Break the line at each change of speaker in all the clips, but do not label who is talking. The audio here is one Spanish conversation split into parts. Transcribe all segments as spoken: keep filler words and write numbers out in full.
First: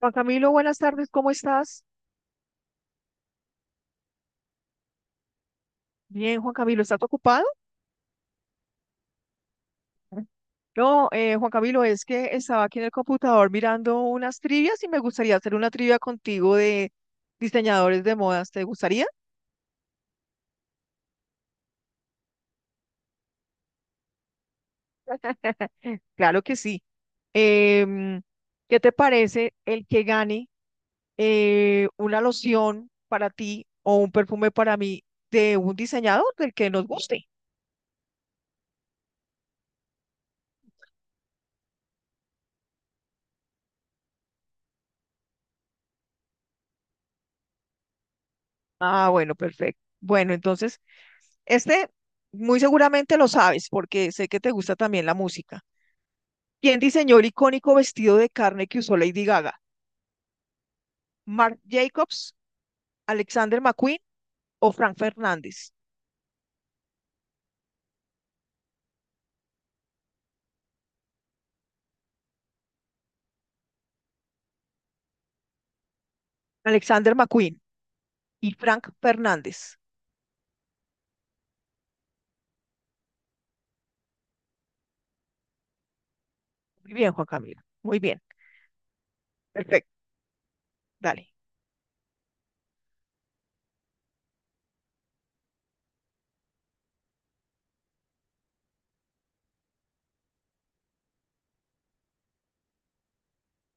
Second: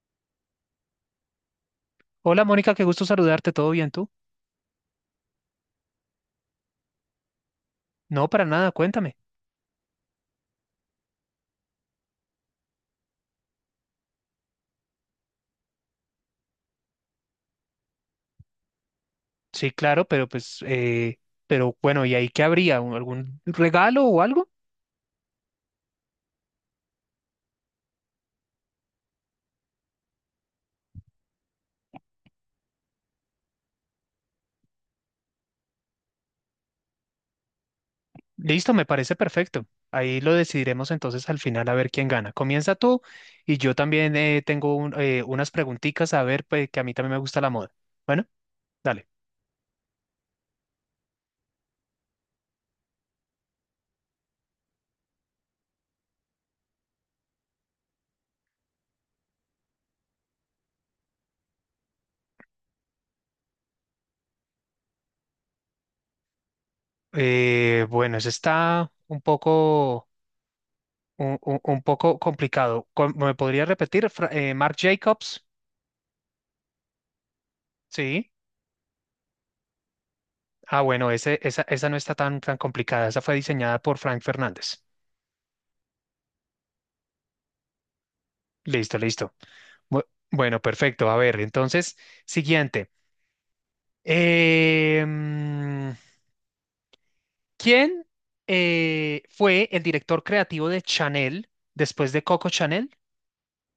Juan Camilo, buenas tardes, ¿cómo estás?
Hola Mónica, qué gusto saludarte, ¿todo bien tú?
Bien, Juan Camilo, ¿estás ocupado?
No, para nada, cuéntame.
No, eh, Juan Camilo, es que estaba aquí en el computador mirando unas trivias y me gustaría hacer una trivia contigo de diseñadores de modas. ¿Te gustaría?
Sí, claro, pero pues, eh, pero bueno, ¿y ahí qué habría? ¿Un- ¿Algún regalo o algo?
Claro que sí. Em, ¿Qué te parece el que gane eh, una loción para ti o un perfume para mí de un diseñador del que nos guste?
Listo, me parece perfecto. Ahí lo decidiremos entonces al final a ver quién gana. Comienza tú y yo también eh, tengo un- eh, unas preguntitas a ver, pues, que a mí también me gusta la moda. Bueno, dale.
Ah, bueno, perfecto. Bueno, entonces, Este, muy seguramente lo sabes, porque sé que te gusta también la música. ¿Quién diseñó el icónico vestido de carne que usó Lady Gaga? ¿Marc Jacobs, Alexander McQueen o Frank Fernández?
Eh, bueno, eso está un poco, un, un- un poco complicado. Com- ¿Me podría repetir? Fra- eh, Marc Jacobs,
Alexander McQueen
sí.
y Frank Fernández.
Ah, bueno, ese, esa, esa no está tan, tan complicada. Esa fue diseñada por Frank Fernández.
Muy bien, Juan Camilo. Muy bien.
Listo, listo.
Perfecto.
Bu- Bueno, perfecto. A
Dale.
ver, entonces, siguiente. Eh, mm, ¿quién eh, fue el director creativo de Chanel después de Coco Chanel?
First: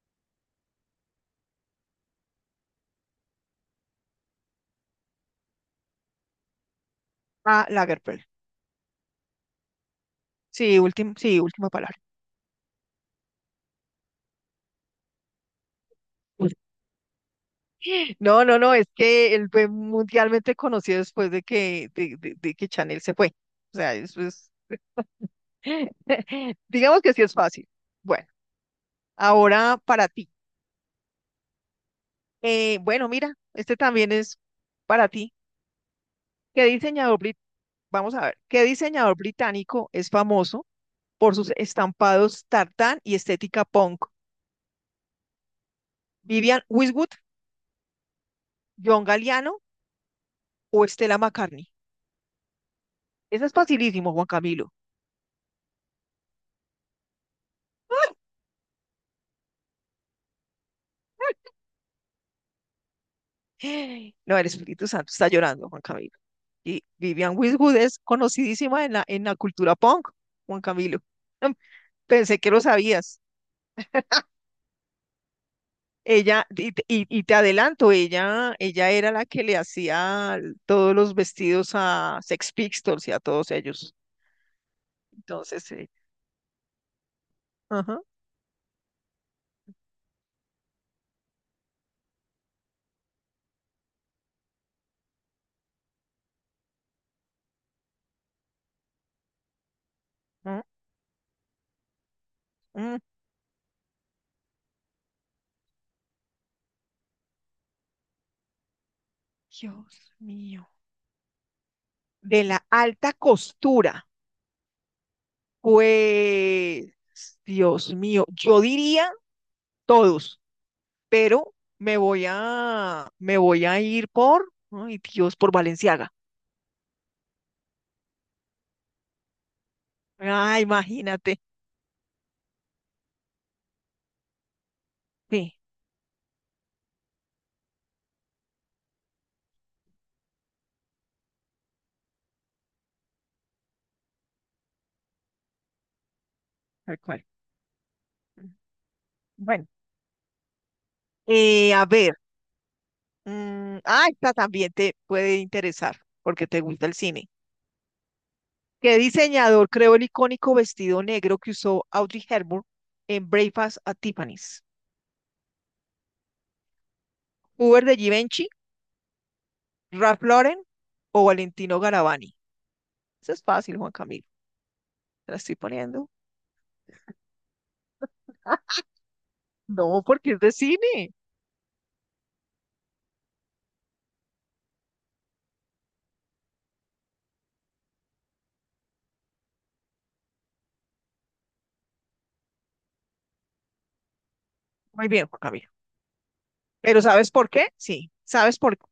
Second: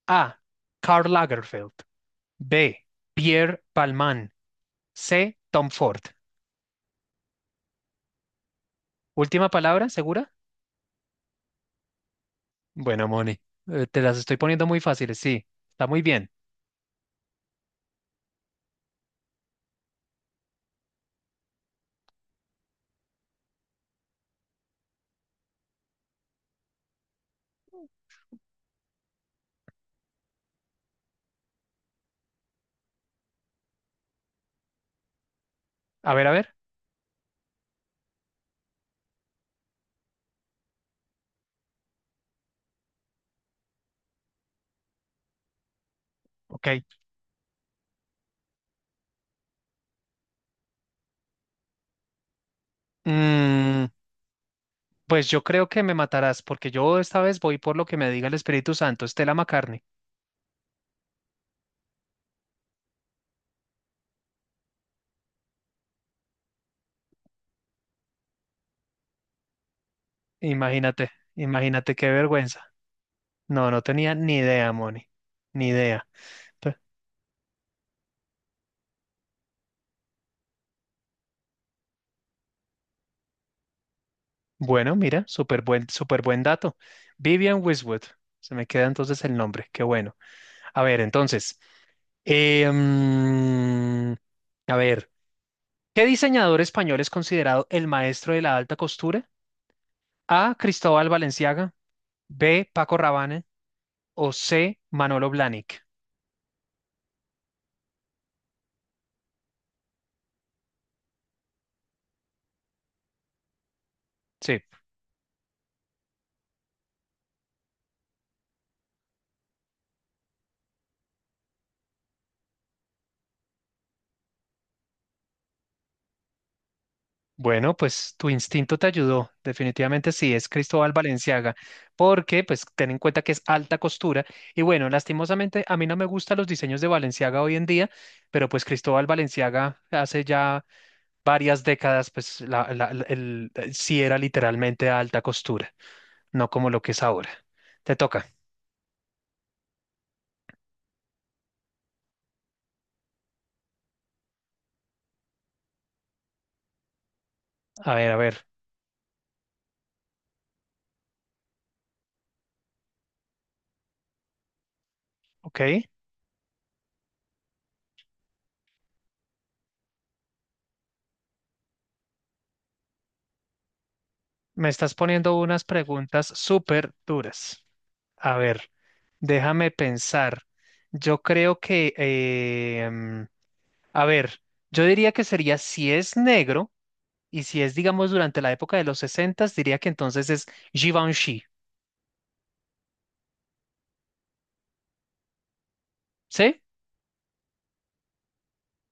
A. Karl Lagerfeld. B. Pierre Palman. C. Tom Ford.
A Lagerfeld.
Última palabra, ¿segura?
Sí, último, sí, última palabra.
Bueno, Moni, eh, te las estoy poniendo muy fáciles, sí. Está muy bien.
No, no, no, es que él fue mundialmente conocido después de que, de, de- de que Chanel se fue. O sea, eso es, digamos que sí es fácil. Bueno, ahora para ti. Eh, bueno, mira, este también es para ti.
A ver, a ver.
¿Qué diseñador brit- vamos a ver, qué diseñador británico es famoso por sus estampados tartán y estética punk? ¿Vivian
Ok.
Westwood, John Galliano o Stella McCartney? Esa es
Mm,
facilísimo, Juan Camilo.
pues yo creo que me matarás, porque yo esta vez voy por lo que me diga el Espíritu Santo, Estela McCartney.
No, el Espíritu Santo está llorando, Juan Camilo. Y Vivian Westwood es conocidísima en la, en la cultura punk, Juan Camilo.
Imagínate, imagínate qué
Pensé que lo
vergüenza.
sabías.
No, no tenía ni idea, Moni. Ni idea.
Ella, y, te y- y te adelanto, ella, ella era la que le hacía todos los vestidos a Sex Pistols y a todos ellos.
Bueno, mira, súper
Entonces,
buen,
eh,
súper buen dato. Vivian
ajá,
Westwood, se me queda entonces el nombre, qué bueno. A ver, entonces, eh, mm, a ver, ¿qué diseñador español es considerado el maestro de la alta costura? A.
mm,
Cristóbal Valenciaga, B.
mm,
Paco Rabanne o C. Manolo Blahnik.
Dios mío. De la alta costura,
Sí,
pues, Dios mío, yo diría todos, pero me voy a, me voy a ir por, ay Dios, por Valenciaga.
bueno, pues tu instinto te ayudó, definitivamente sí, es
Ah,
Cristóbal
imagínate.
Balenciaga, porque pues ten en cuenta que es alta costura y bueno,
Sí,
lastimosamente a mí no me gustan los diseños de Balenciaga hoy en día, pero pues Cristóbal Balenciaga hace ya varias décadas pues la, la- la- el- eh, sí era literalmente alta costura, no como lo que
tal
es
cual.
ahora. Te toca,
Bueno, eh, a ver. Mm, ah, esta también te puede interesar porque te gusta el cine.
a ver, a ver,
¿Qué diseñador creó el icónico vestido negro que usó Audrey Hepburn en Breakfast at Tiffany's?
ok,
¿Hubert de Givenchy, Ralph Lauren o Valentino Garavani? Eso es fácil, Juan Camilo.
me estás
Te
poniendo
la estoy
unas
poniendo.
preguntas súper duras. A ver. Déjame
No, porque es
pensar.
de cine.
Yo creo que, eh, mm, a ver, yo diría que sería si es negro y si es, digamos, durante la época de los sesenta, diría que entonces es Givenchy.
Muy bien, Juan Camilo.
¿Sí?
Pero ¿sabes por qué? Sí, ¿sabes por qué?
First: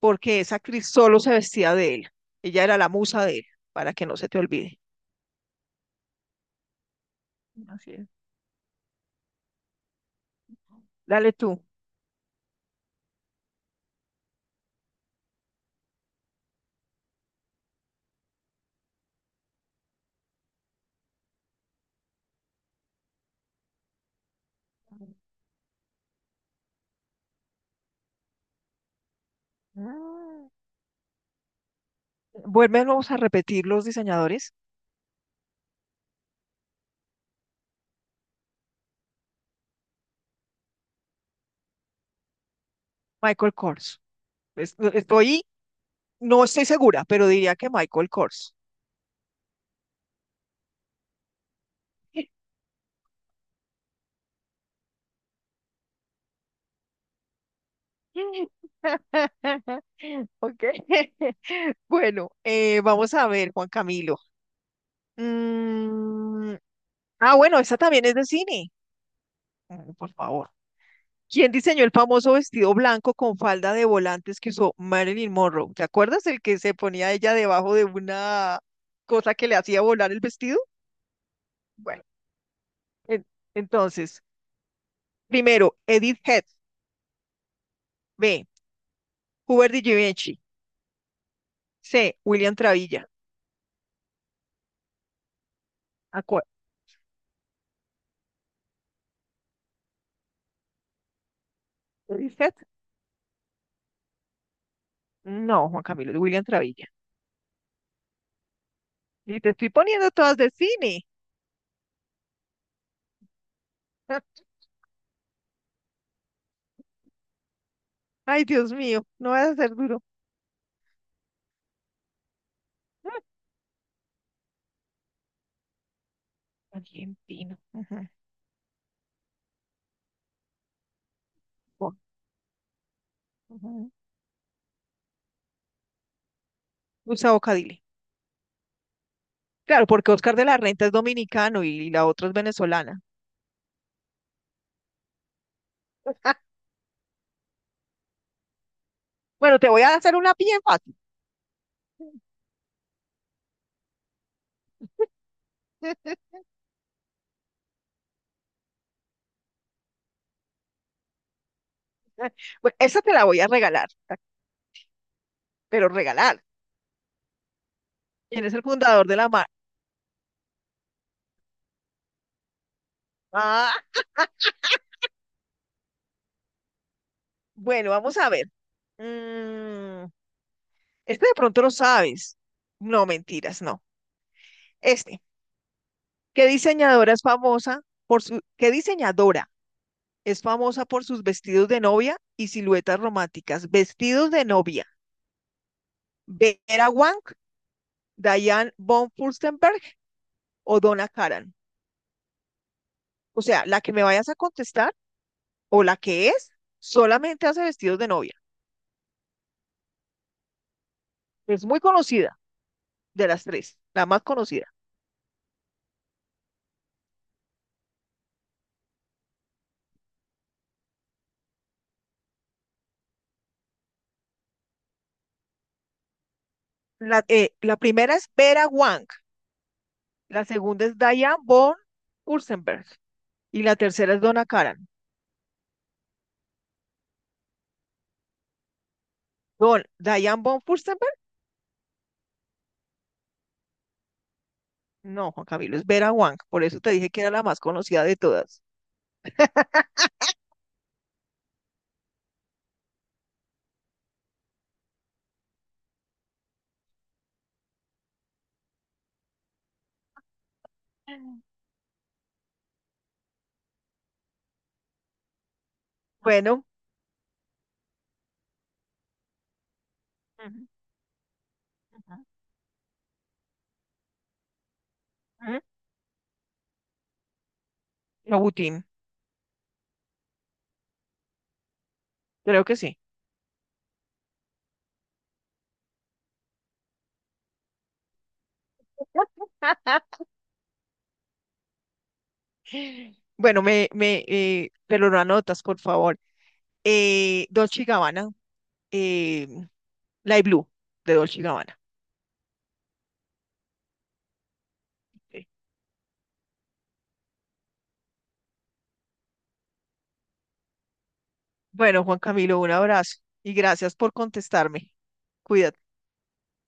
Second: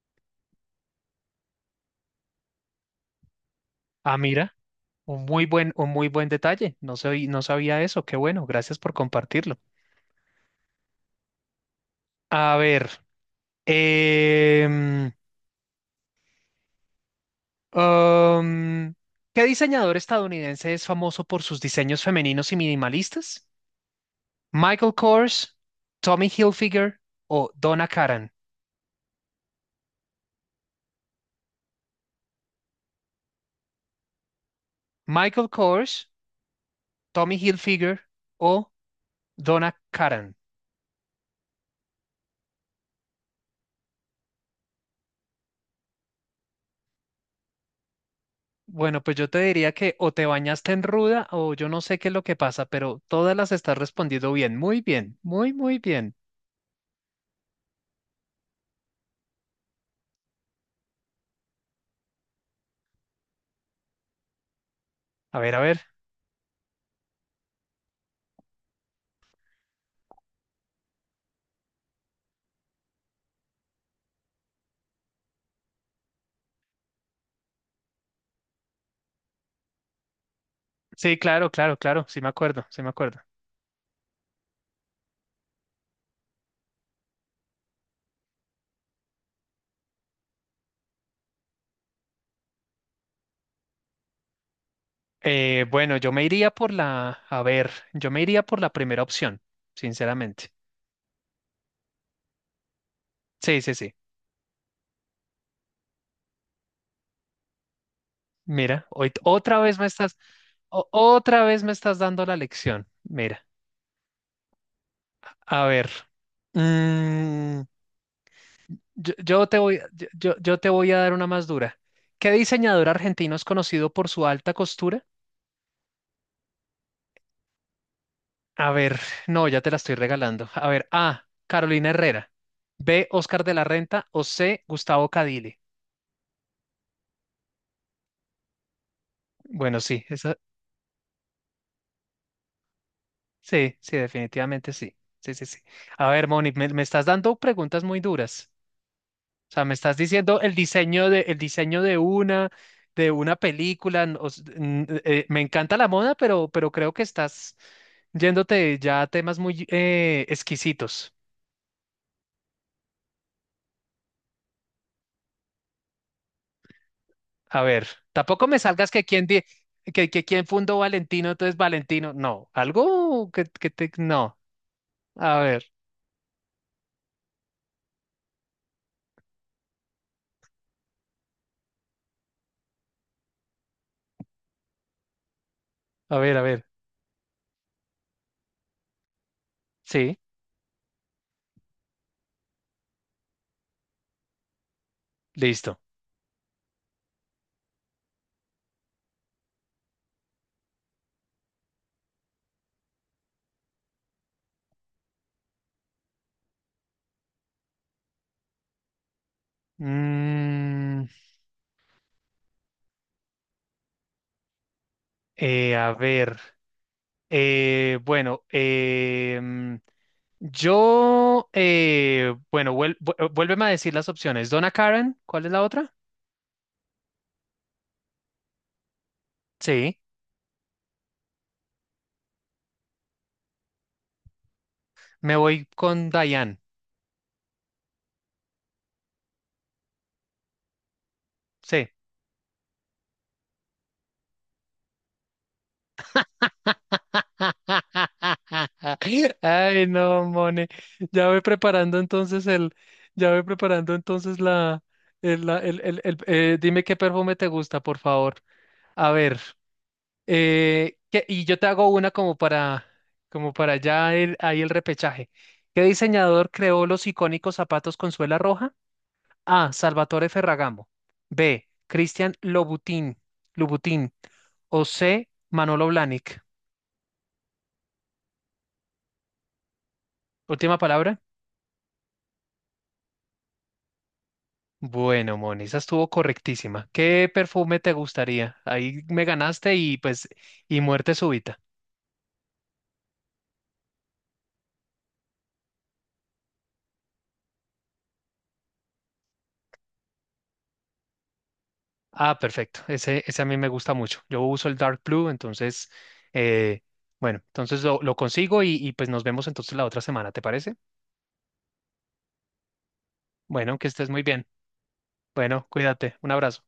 Porque esa actriz solo se vestía de él. Ella era la musa de él, para que no
Ah,
se te
mira,
olvide.
un muy buen, un muy buen detalle. No soy, no sabía
Así
eso.
es.
Qué bueno, gracias por compartirlo.
Dale tú.
A ver, em, um, ¿qué diseñador estadounidense es famoso por sus diseños femeninos y minimalistas? Michael Kors, Tommy Hilfiger o Donna Karan.
Ah, vuélvenos a repetir los diseñadores.
Michael Kors, Tommy Hilfiger o Donna Karan.
Michael Kors. Es- no, Estoy, no estoy segura, pero diría que Michael Kors.
Bueno, pues yo te diría que o te bañaste en ruda o yo no sé qué es lo que pasa, pero todas las estás respondiendo bien, muy bien, muy, muy bien.
Ok. Bueno, eh, vamos a ver, Juan Camilo.
A ver, a ver.
Mm, ah, bueno, esta también es de cine. Mm, Por favor. ¿Quién diseñó el famoso vestido blanco con falda de volantes que usó Marilyn Monroe? ¿Te acuerdas el que se ponía ella debajo de una cosa que le hacía volar el vestido?
Sí, claro, claro, claro,
Bueno,
sí me acuerdo, sí me acuerdo.
en- entonces, primero, Edith Head. B. Hubert de Givenchy. C. William Travilla.
Eh, bueno, yo me
Acu-
iría por la, a ver, yo me iría por la primera opción, sinceramente.
¿Edith Head?
Sí, sí, sí.
No, Juan Camilo, es William Travilla.
Mira, hoy t-
Y te
otra
estoy
vez me
poniendo
estás,
todas de
o-
cine.
otra vez me estás dando la lección. Mira, a ver, mm,
Ay, Dios mío,
yo,
no
yo
vas a
te
ser
voy,
duro.
yo, yo- yo te voy a dar una más dura. ¿Qué diseñador argentino es conocido por su alta costura?
Mm, Argentino. Ujú.
A ver, no, ya te la estoy regalando. A ver, A, Carolina
Bueno,
Herrera, B, Oscar de la
ujú.
Renta o C, Gustavo Cadile.
Usa bocadile.
Bueno,
Claro,
sí,
porque
esa,
Oscar de la Renta es dominicano y, y la otra es venezolana.
sí, sí, definitivamente sí. Sí, sí, sí. A ver, Moni, me, me estás dando preguntas muy duras. O
Bueno,
sea,
te
me
voy a
estás
hacer una
diciendo el
bien fácil.
diseño de, el diseño de una, de una película. n- o s- n- eh, eh, me encanta la moda, pero, pero creo que estás yéndote ya a temas muy eh, exquisitos.
Bueno, esa te la voy a regalar, pero regalar.
A ver, tampoco
¿Quién es
me
el
salgas que
fundador de
quién
la
di-
marca?
que, que quién fundó Valentino, entonces Valentino. No, algo que, que
Ah,
te, no. A ver,
bueno, vamos a ver. Mm, este de pronto lo sabes. No, mentiras, no. Este,
a ver, a
¿Qué
ver.
diseñadora es famosa por su, qué diseñadora
Sí,
es famosa por sus vestidos de novia y siluetas románticas? Vestidos de novia.
listo.
Vera Wang, Diane von Furstenberg o Donna Karan. O sea, la que me vayas a contestar o la que es, solamente hace vestidos de novia.
Mm,
Es muy conocida de las tres, la más conocida.
eh, a ver. Eh, bueno, em, yo, eh, bueno, vuel- vu- eh, vuélveme a decir las opciones. Donna Karen, ¿cuál es la otra?
La, eh, la primera es Vera Wang,
Sí.
la segunda es Diane von Furstenberg y la tercera es Donna Karan.
Me voy con Diane.
Don, Diane von Furstenberg,
Sí.
no, Juan Camilo, es Vera Wang, por eso te dije que era la más conocida de todas.
Ay, no, Mone. Ya voy preparando entonces el, ya voy preparando entonces la, el, la- el, el- el- eh, dime qué perfume te gusta, por favor. A ver, eh, ¿qué- y yo te hago una como para, como para ya el, ahí el repechaje. ¿Qué diseñador
Bueno,
creó los icónicos zapatos con suela roja? A. Salvatore Ferragamo. B. Cristian Lobutín. Lobutín. O C. Manolo Blahnik.
Abutín,
Última palabra.
creo que sí.
Bueno, Moni, esa estuvo correctísima. ¿Qué perfume te gustaría? Ahí me ganaste y pues, y muerte súbita.
Bueno, me, me, eh, pero lo anotas, por favor. eh, Dolce y Gabbana, eh, Blue de Dolce y Gabbana.
Ah, perfecto. Ese, ese a mí me gusta mucho. Yo uso el Dark Blue,
Ok.
entonces, eh, bueno, entonces lo, lo consigo y, y pues nos vemos entonces la otra semana, ¿te parece?
Bueno, Juan Camilo, un abrazo y
Bueno, que
gracias
estés
por
muy bien.
contestarme.
Bueno,
Cuídate.
cuídate. Un abrazo.